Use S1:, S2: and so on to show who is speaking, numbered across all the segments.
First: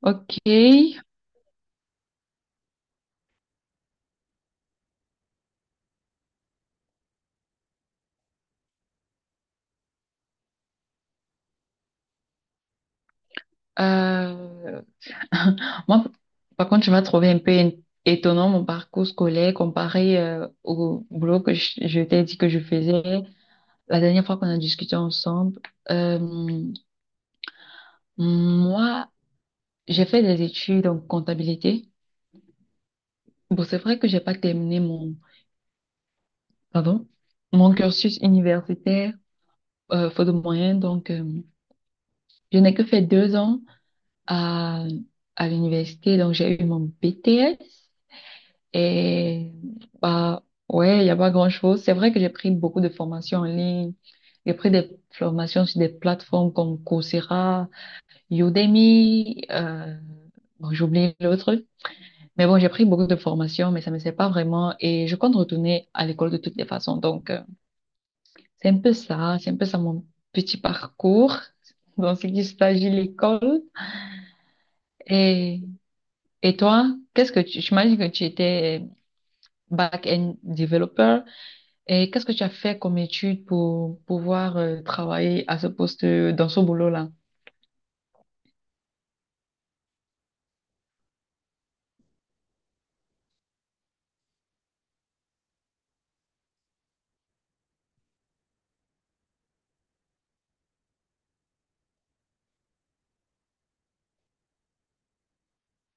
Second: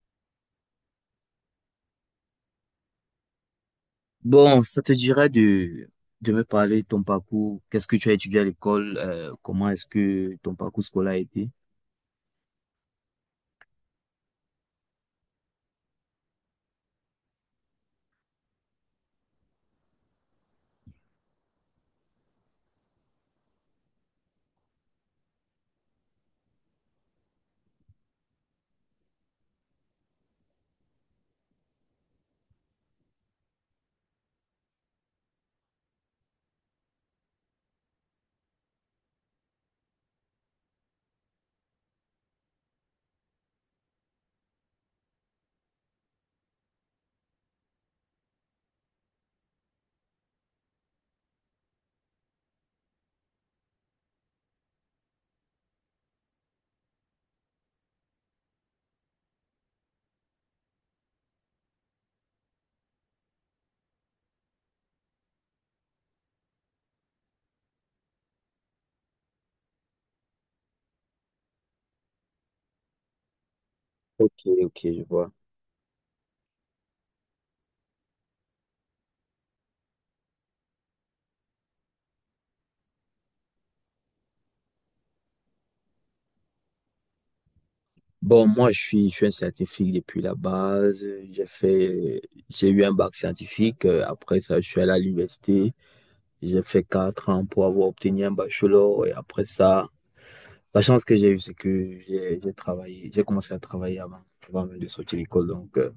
S1: Ok.
S2: Bon, ça te dirait de me parler de ton parcours? Qu'est-ce que tu as étudié à l'école? Comment est-ce que ton parcours scolaire a été?
S1: Moi, par contre, tu vas trouver un peu étonnant mon parcours scolaire comparé au boulot que je t'ai dit que je faisais la dernière fois qu'on a discuté ensemble. Euh, moi, j'ai fait des études en comptabilité. Bon, c'est vrai que j'ai pas terminé pardon, mon cursus universitaire, faute de moyens. Donc, je n'ai que fait deux ans à, à l'université. Donc, j'ai eu mon BTS. Et bah ouais, il n'y a pas grand-chose. C'est vrai que j'ai pris beaucoup de formations en ligne. J'ai pris des formations sur des plateformes comme Coursera, Udemy, bon, j'oublie l'autre. Mais bon, j'ai pris beaucoup de formations, mais ça ne me sert pas vraiment. Et je compte retourner à l'école de toutes les façons. Donc, c'est un peu ça mon petit parcours dans ce qui s'agit de l'école.
S2: Ok, ok, je vois.
S1: Et, et toi, j'imagine que tu étais back-end developer. Et qu'est-ce que tu as fait comme étude pour pouvoir travailler à ce poste, dans ce boulot-là?
S2: Bon, moi, je suis un scientifique depuis la base. J'ai fait, j'ai eu un bac scientifique. Après ça, je suis allé à l'université. J'ai fait quatre ans pour avoir obtenu un bachelor. Et après ça, la chance que j'ai eue, c'est que j'ai travaillé, j'ai commencé à travailler avant, avant même de sortir de l'école. Donc,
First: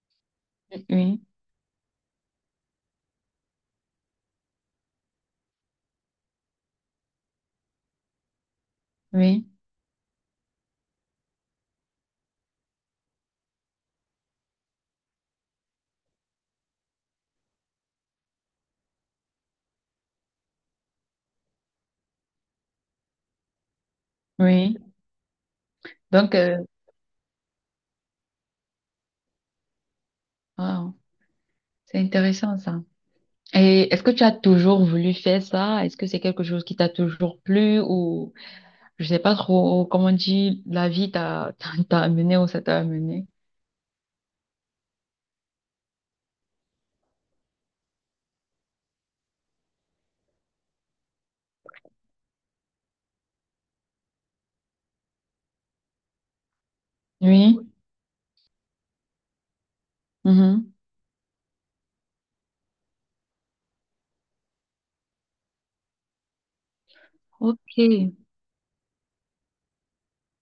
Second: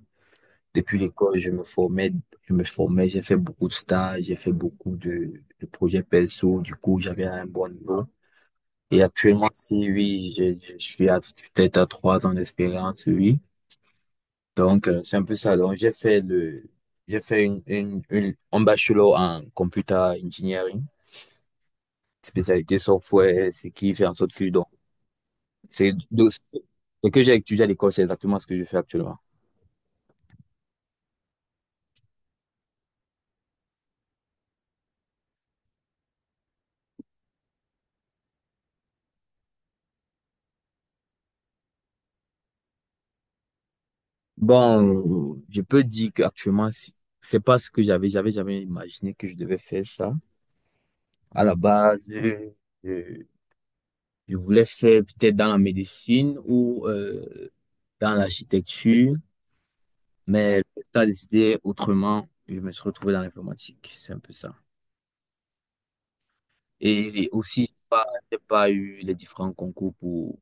S2: depuis
S1: Oui,
S2: l'école, je me formais, j'ai fait beaucoup de stages, j'ai fait beaucoup de projets perso. Du coup, j'avais un bon niveau. Et
S1: oui,
S2: actuellement, si oui, je suis peut-être à trois ans d'expérience, oui. Donc, c'est un peu ça. Donc, j'ai fait un bachelor en computer engineering, spécialité software, ce qui fait en sorte que, donc,
S1: oui.
S2: donc,
S1: Donc,
S2: ce que j'ai étudié à l'école, c'est exactement ce que je fais actuellement.
S1: wow, c'est intéressant ça. Et est-ce que tu as toujours voulu faire ça? Est-ce que c'est quelque chose qui t'a toujours plu ou je sais pas trop comment on dit, la vie t'a t'a amené où ça t'a amené?
S2: Bon, je peux dire qu'actuellement, c'est pas ce que j'avais jamais imaginé que je devais faire ça. À la base, je- je voulais faire peut-être dans la médecine ou
S1: Oui.
S2: dans l'architecture, mais
S1: Mhm.
S2: ça a décidé autrement. Je me suis retrouvé dans l'informatique, c'est un peu ça. Et aussi,
S1: Ok.
S2: j'ai pas eu les différents concours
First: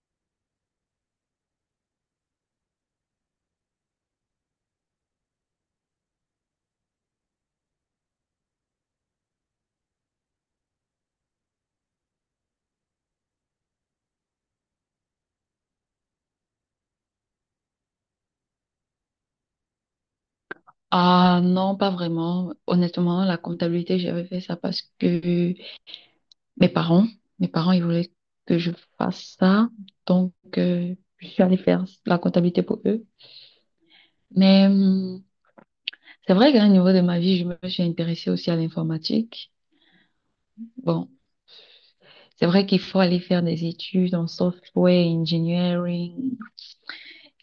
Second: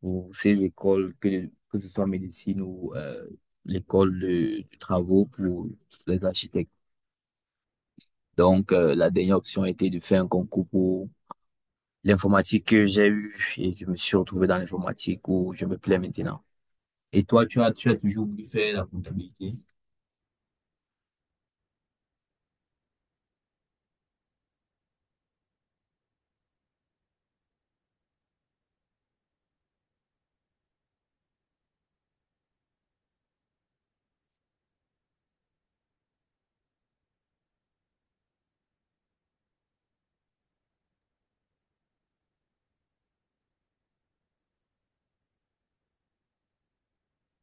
S2: pour ces écoles, que ce soit médecine ou l'école de travaux pour les architectes. Donc, la dernière option était de faire un concours pour l'informatique que j'ai eu, et je me suis retrouvé dans l'informatique où je me plais maintenant. Et toi, tu as toujours voulu faire la comptabilité?
S1: Ah non, pas vraiment. Honnêtement, la comptabilité, j'avais fait ça parce que Mes parents, mes parents, ils voulaient que je fasse ça. Donc, je suis allée faire la comptabilité pour eux. Mais c'est vrai qu'à un niveau de ma vie, je me suis intéressée aussi à l'informatique. Bon, c'est vrai qu'il faut aller faire des études en software engineering.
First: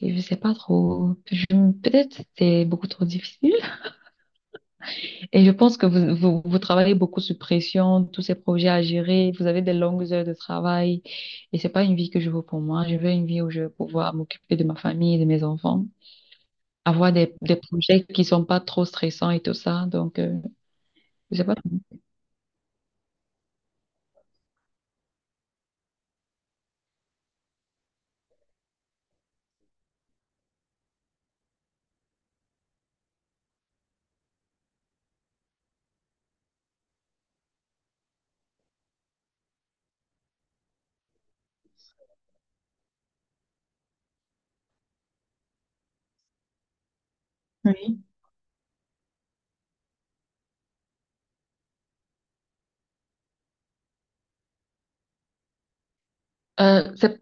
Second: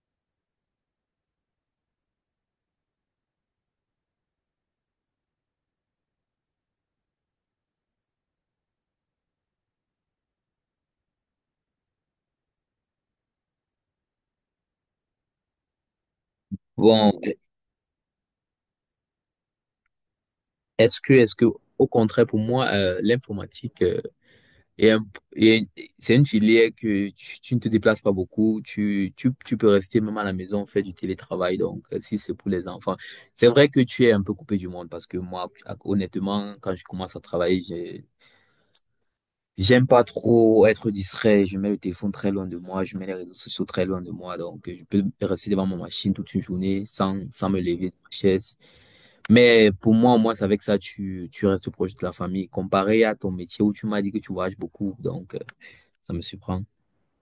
S1: Et je sais pas trop. Peut-être c'est beaucoup trop difficile. Et je pense que vous travaillez beaucoup sous pression, tous ces projets à gérer, vous avez des longues heures de travail et c'est pas une vie que je veux pour moi. Je veux une vie où je vais pouvoir m'occuper de ma famille, de mes enfants,
S2: Bon,
S1: avoir des projets qui sont pas trop stressants et tout ça. Donc,
S2: est-ce que, est-ce
S1: je sais
S2: que,
S1: pas.
S2: au contraire, pour moi, l'informatique, euh, est un- est- c'est une filière que tu ne te déplaces pas beaucoup, tu peux rester même à la maison, faire du télétravail. Donc, si c'est pour les enfants, c'est vrai que tu es un peu coupé du monde, parce que moi, honnêtement, quand je commence à travailler, j'aime pas trop être distrait. Je mets le téléphone très loin de moi. Je mets les réseaux sociaux très loin de moi. Donc, je peux rester devant ma machine toute une journée sans, sans me lever
S1: Oui.
S2: de ma chaise. Mais pour moi, au moins, c'est avec ça, tu restes proche de la famille. Comparé à ton métier où tu m'as dit que tu voyages beaucoup. Donc, ça me surprend.
S1: Euh, c'est,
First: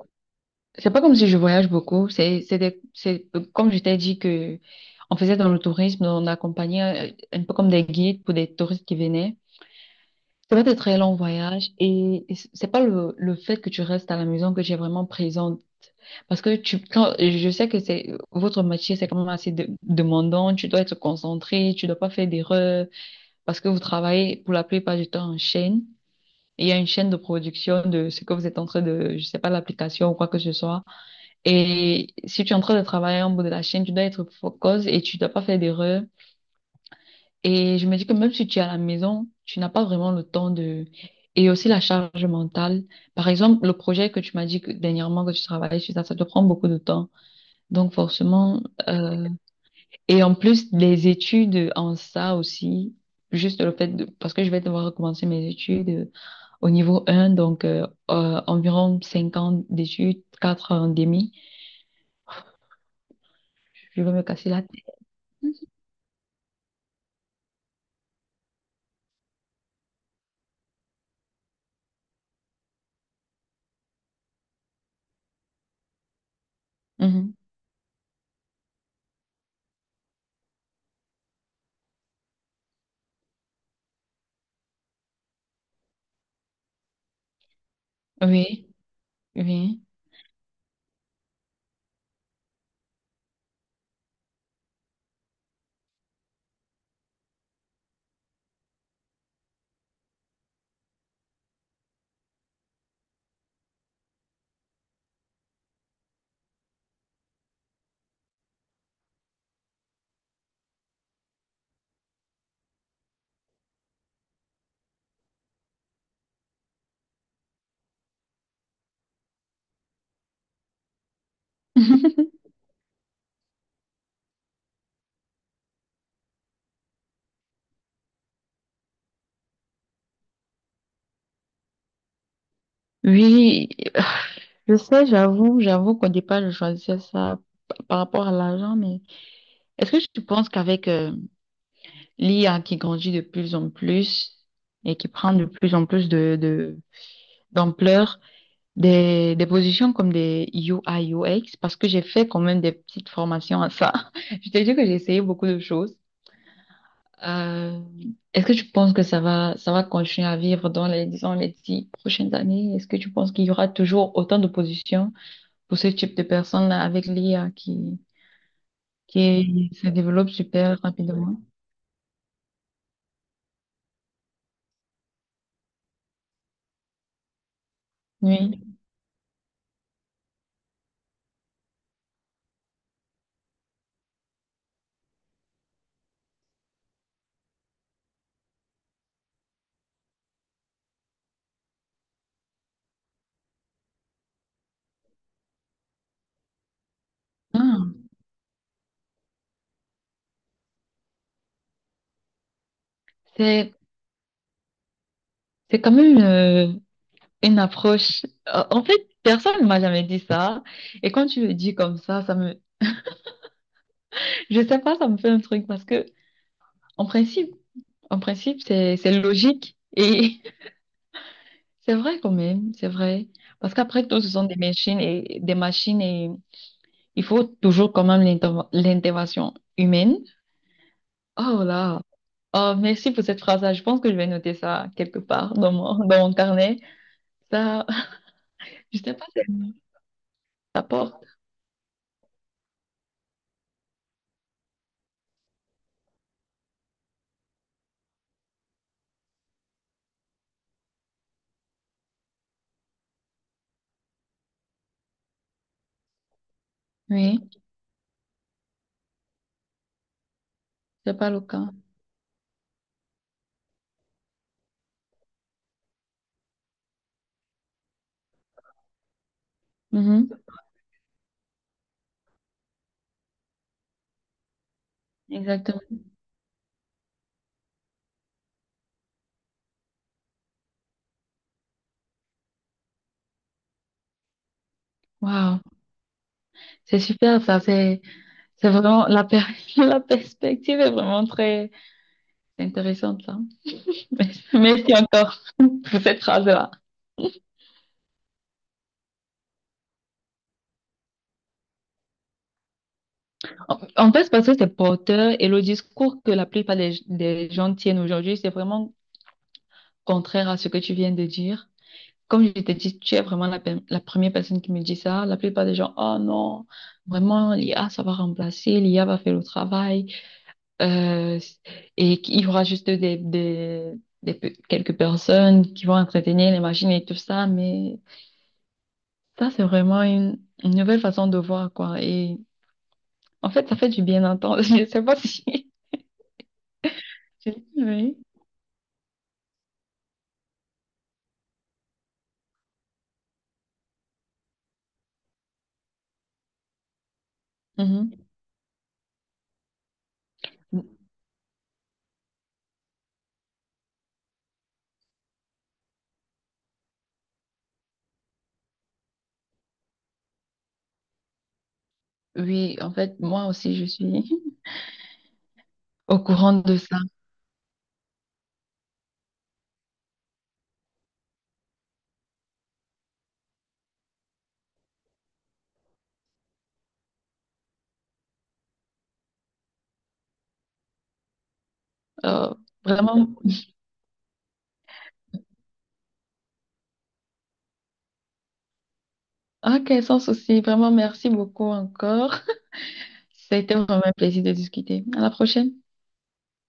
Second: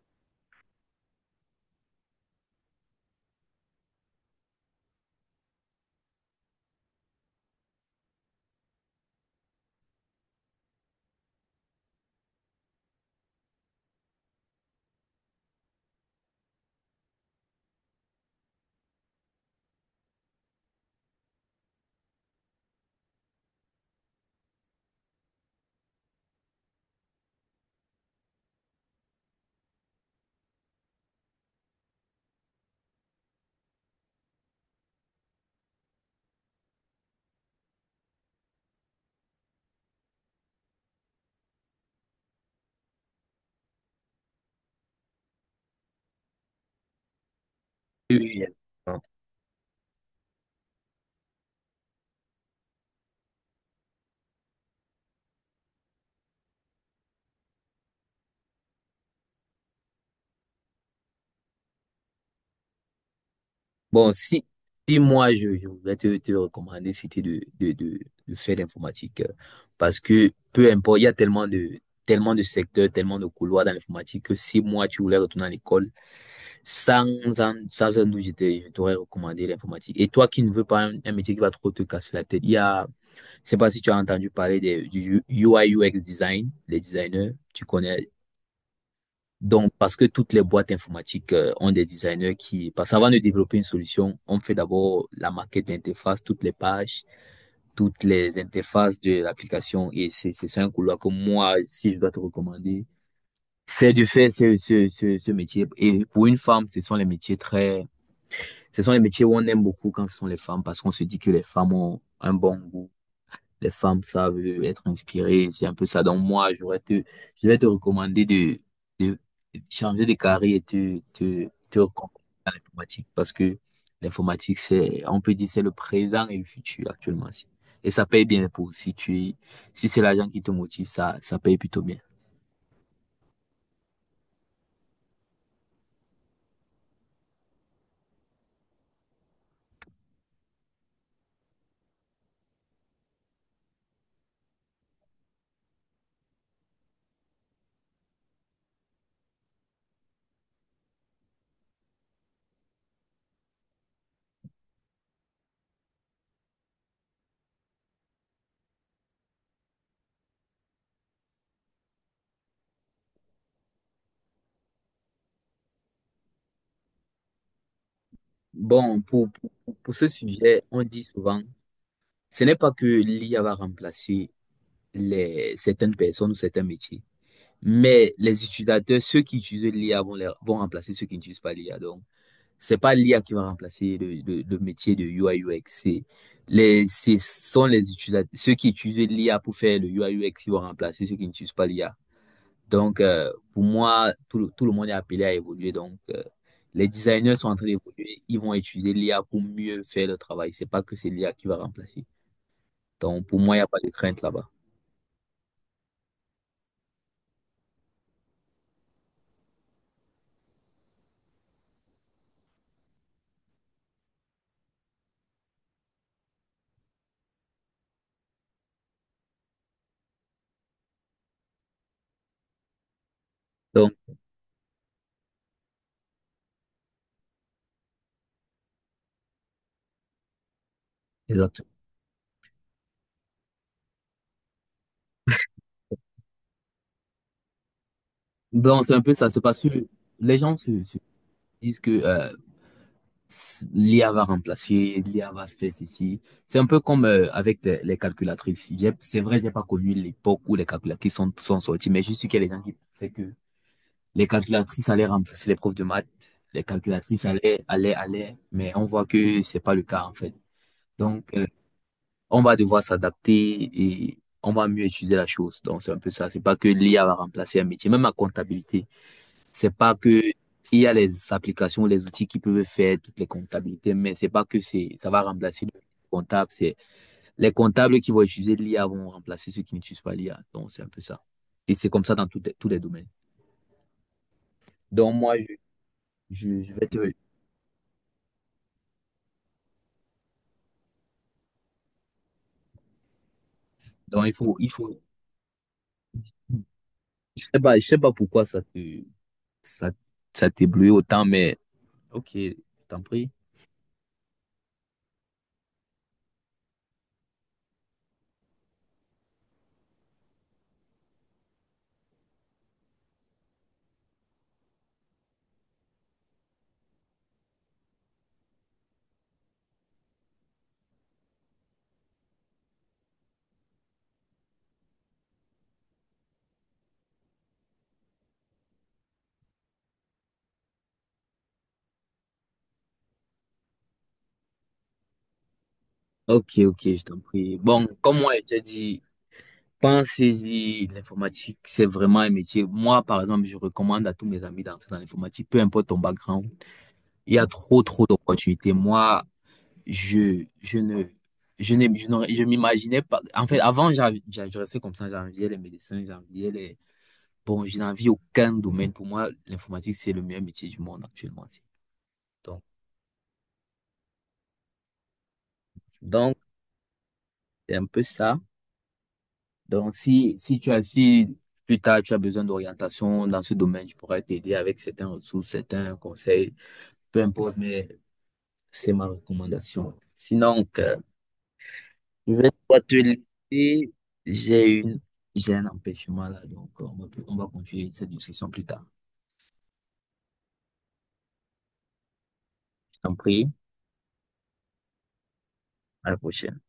S1: c'est pas comme si je voyage beaucoup. C'est comme je t'ai dit que on faisait dans le tourisme, on accompagnait un peu comme des guides pour des touristes qui venaient. Ça va être très long voyage et c'est pas le fait que tu restes à la maison que tu es vraiment présente. Parce que je sais que votre métier, c'est quand même assez demandant. Tu dois être concentré, tu dois pas faire d'erreurs parce que vous travaillez pour la plupart du temps en chaîne. Il y a une chaîne de production de ce que vous êtes en train de, je sais pas, l'application ou quoi que ce soit. Et si tu es en train de travailler en bout de la chaîne, tu dois être focus et tu dois pas faire d'erreurs. Et je me dis que même si tu es à la maison, tu n'as pas vraiment le temps de… Et aussi la charge mentale. Par exemple, le projet que tu m'as dit que dernièrement que tu travaillais sur ça, ça te prend beaucoup de temps. Donc
S2: Oui, oui,
S1: forcément,
S2: oui.
S1: euh, et en plus les études en ça aussi, juste le fait de… parce que je vais devoir recommencer mes études au niveau un donc environ 5 ans d'études, 4 ans et demi, je
S2: Bon,
S1: vais me casser la tête.
S2: si moi, je voudrais te, te recommander, c'était de faire l'informatique. Parce que peu importe, il y a tellement de secteurs, tellement de couloirs dans l'informatique, que si moi, tu voulais retourner à l'école, Sans,
S1: Mhm.
S2: sans un doute, je t'aurais recommandé l'informatique. Et toi qui ne veux pas un métier qui va trop te casser la tête, je sais pas si tu as entendu parler des, du UI UX design, les designers, tu connais.
S1: Oui,
S2: Donc,
S1: oui.
S2: parce que toutes les boîtes informatiques ont des designers qui, parce qu'avant de développer une solution, on fait d'abord la maquette d'interface, toutes les pages, toutes les interfaces de l'application. Et c'est ça un couloir que moi, si je dois te recommander, c'est de faire ce métier. Et pour une femme, ce sont les métiers où on aime beaucoup quand ce sont les femmes, parce qu'on se dit que les femmes ont un bon goût. Les femmes savent être inspirées. C'est un peu ça. Donc moi, je vais te recommander de changer de carrière et te recommander dans l'informatique, parce que l'informatique, c'est, on peut dire, c'est le présent et le futur actuellement. Si. Et ça paye bien, pour si tu, es- si c'est l'argent qui te motive, ça paye plutôt bien.
S1: Oui, je sais, j'avoue qu'au départ, je choisissais ça par rapport à l'argent, mais est-ce que tu penses qu'avec l'IA qui grandit de plus en plus et qui prend de plus en plus d'ampleur, des positions comme des UI, X, parce que j'ai fait quand même des petites formations à ça, je t'ai dit que j'ai essayé beaucoup de choses. Euh, est-ce que tu penses que ça va continuer à vivre dans les, disons, les dix prochaines années? Est-ce que tu penses qu'il y aura toujours autant de positions pour ce type de personnes-là avec
S2: Bon,
S1: qui se
S2: pour ce
S1: développe
S2: sujet,
S1: super
S2: on dit
S1: rapidement.
S2: souvent, ce n'est pas que l'IA va remplacer les, certaines personnes ou certains métiers. Mais les
S1: Oui.
S2: utilisateurs, ceux qui utilisent l'IA vont remplacer ceux qui n'utilisent pas l'IA. Donc, c'est pas l'IA qui va remplacer le métier de UI UX. C'est les, ce sont les utilisateurs, ceux qui utilisent l'IA pour faire le UI UX, qui vont remplacer ceux qui n'utilisent pas l'IA. Donc, pour moi, tout le monde est appelé à évoluer. Donc, les designers sont en train
S1: Ah,
S2: d'évoluer. Ils vont utiliser l'IA pour mieux faire le travail. C'est pas que c'est l'IA qui va remplacer. Donc, pour moi, il n'y a
S1: c'est,
S2: pas de crainte là-bas.
S1: c'est quand même une approche. En fait, personne ne m'a jamais dit ça. Et quand tu le dis comme ça, je sais pas, ça me fait un truc parce que, en principe, en principe, c'est logique. Et c'est vrai quand même, c'est vrai. Parce
S2: Donc,
S1: qu'après tout, ce sont des machines et il faut toujours quand même l'intervention humaine. Oh
S2: exactement.
S1: là. Oh, merci pour cette phrase-là. Je pense que je vais noter ça quelque part dans dans mon carnet. Ça,
S2: Donc, c'est
S1: je
S2: un peu
S1: sais pas,
S2: ça. C'est parce que les gens
S1: ça
S2: se
S1: porte.
S2: disent que l'IA va remplacer, l'IA va se faire ceci. C'est un peu comme avec les calculatrices. C'est vrai, j'ai pas connu l'époque où les calculatrices sont sorties, mais je suis qu'il y a des gens qui pensaient que les calculatrices allaient remplacer les profs de maths, les calculatrices
S1: Oui,
S2: allaient, mais on voit que c'est pas le cas, en fait.
S1: c'est pas
S2: Donc,
S1: le cas.
S2: on va devoir s'adapter, et on va mieux étudier la chose. Donc, c'est un peu ça. C'est pas que l'IA va remplacer un métier, même la comptabilité. C'est pas que
S1: Mhm.
S2: il y a les applications, les outils qui peuvent faire toutes les comptabilités, mais c'est pas que c'est ça va remplacer le
S1: Exactement.
S2: comptable. C'est les comptables qui vont utiliser l'IA vont remplacer ceux qui n'utilisent pas l'IA. Donc c'est un peu ça. Et c'est comme ça dans tous les domaines. Donc moi
S1: Waouh.
S2: je vais
S1: C'est
S2: te
S1: super, ça. C'est vraiment, la perspective est vraiment très intéressante, là.
S2: donc il faut
S1: Merci encore pour cette phrase-là.
S2: je sais pas pourquoi ça te ça ça t'éblouit autant, mais ok, je t'en prie.
S1: En fait, c'est parce que c'est porteur et le discours que la plupart des gens tiennent aujourd'hui, c'est vraiment contraire à ce que tu viens de dire. Comme je t'ai dit, tu es vraiment la première personne qui me dit ça. La plupart des gens, oh non, vraiment, l'IA, ça va remplacer, l'IA va faire le travail, euh, et qu'il y aura juste quelques personnes qui vont entretenir les machines et tout ça. Mais ça, c'est vraiment une nouvelle façon de voir, quoi. Et en fait, ça fait du bien d'entendre. Je sais pas si…
S2: Ok, ok, je t'en prie. Bon,
S1: Oui.
S2: comme moi je t'ai dit, pensez-y, l'informatique, c'est vraiment un métier. Moi, par exemple, je recommande à tous mes amis d'entrer dans l'informatique, peu importe ton background. Il y a trop, trop
S1: Mhm.
S2: d'opportunités. Moi, je, je ne, je n'ai- je n'aurais- je m'imaginais pas. En fait, avant, je restais comme ça, j'enviais les médecins, j'enviais les. Bon, je n'envie aucun domaine. Pour moi, l'informatique, c'est le meilleur métier du monde actuellement. Donc,
S1: Oui, en fait, moi aussi, je suis au
S2: donc,
S1: courant de ça.
S2: c'est un peu ça. Donc, si tu as, si plus tard tu as besoin d'orientation dans ce domaine, je pourrais t'aider avec certaines ressources, certains conseils, peu importe, mais c'est ma recommandation. Sinon, que je vais
S1: Euh,
S2: pas te
S1: vraiment.
S2: laisser. J'ai une, j'ai un empêchement là, donc on va continuer cette discussion plus tard.
S1: Ok, sans souci. Vraiment, merci beaucoup encore.
S2: Je t'en prie,
S1: Ça a été vraiment un plaisir de discuter. À la prochaine.
S2: à la prochaine.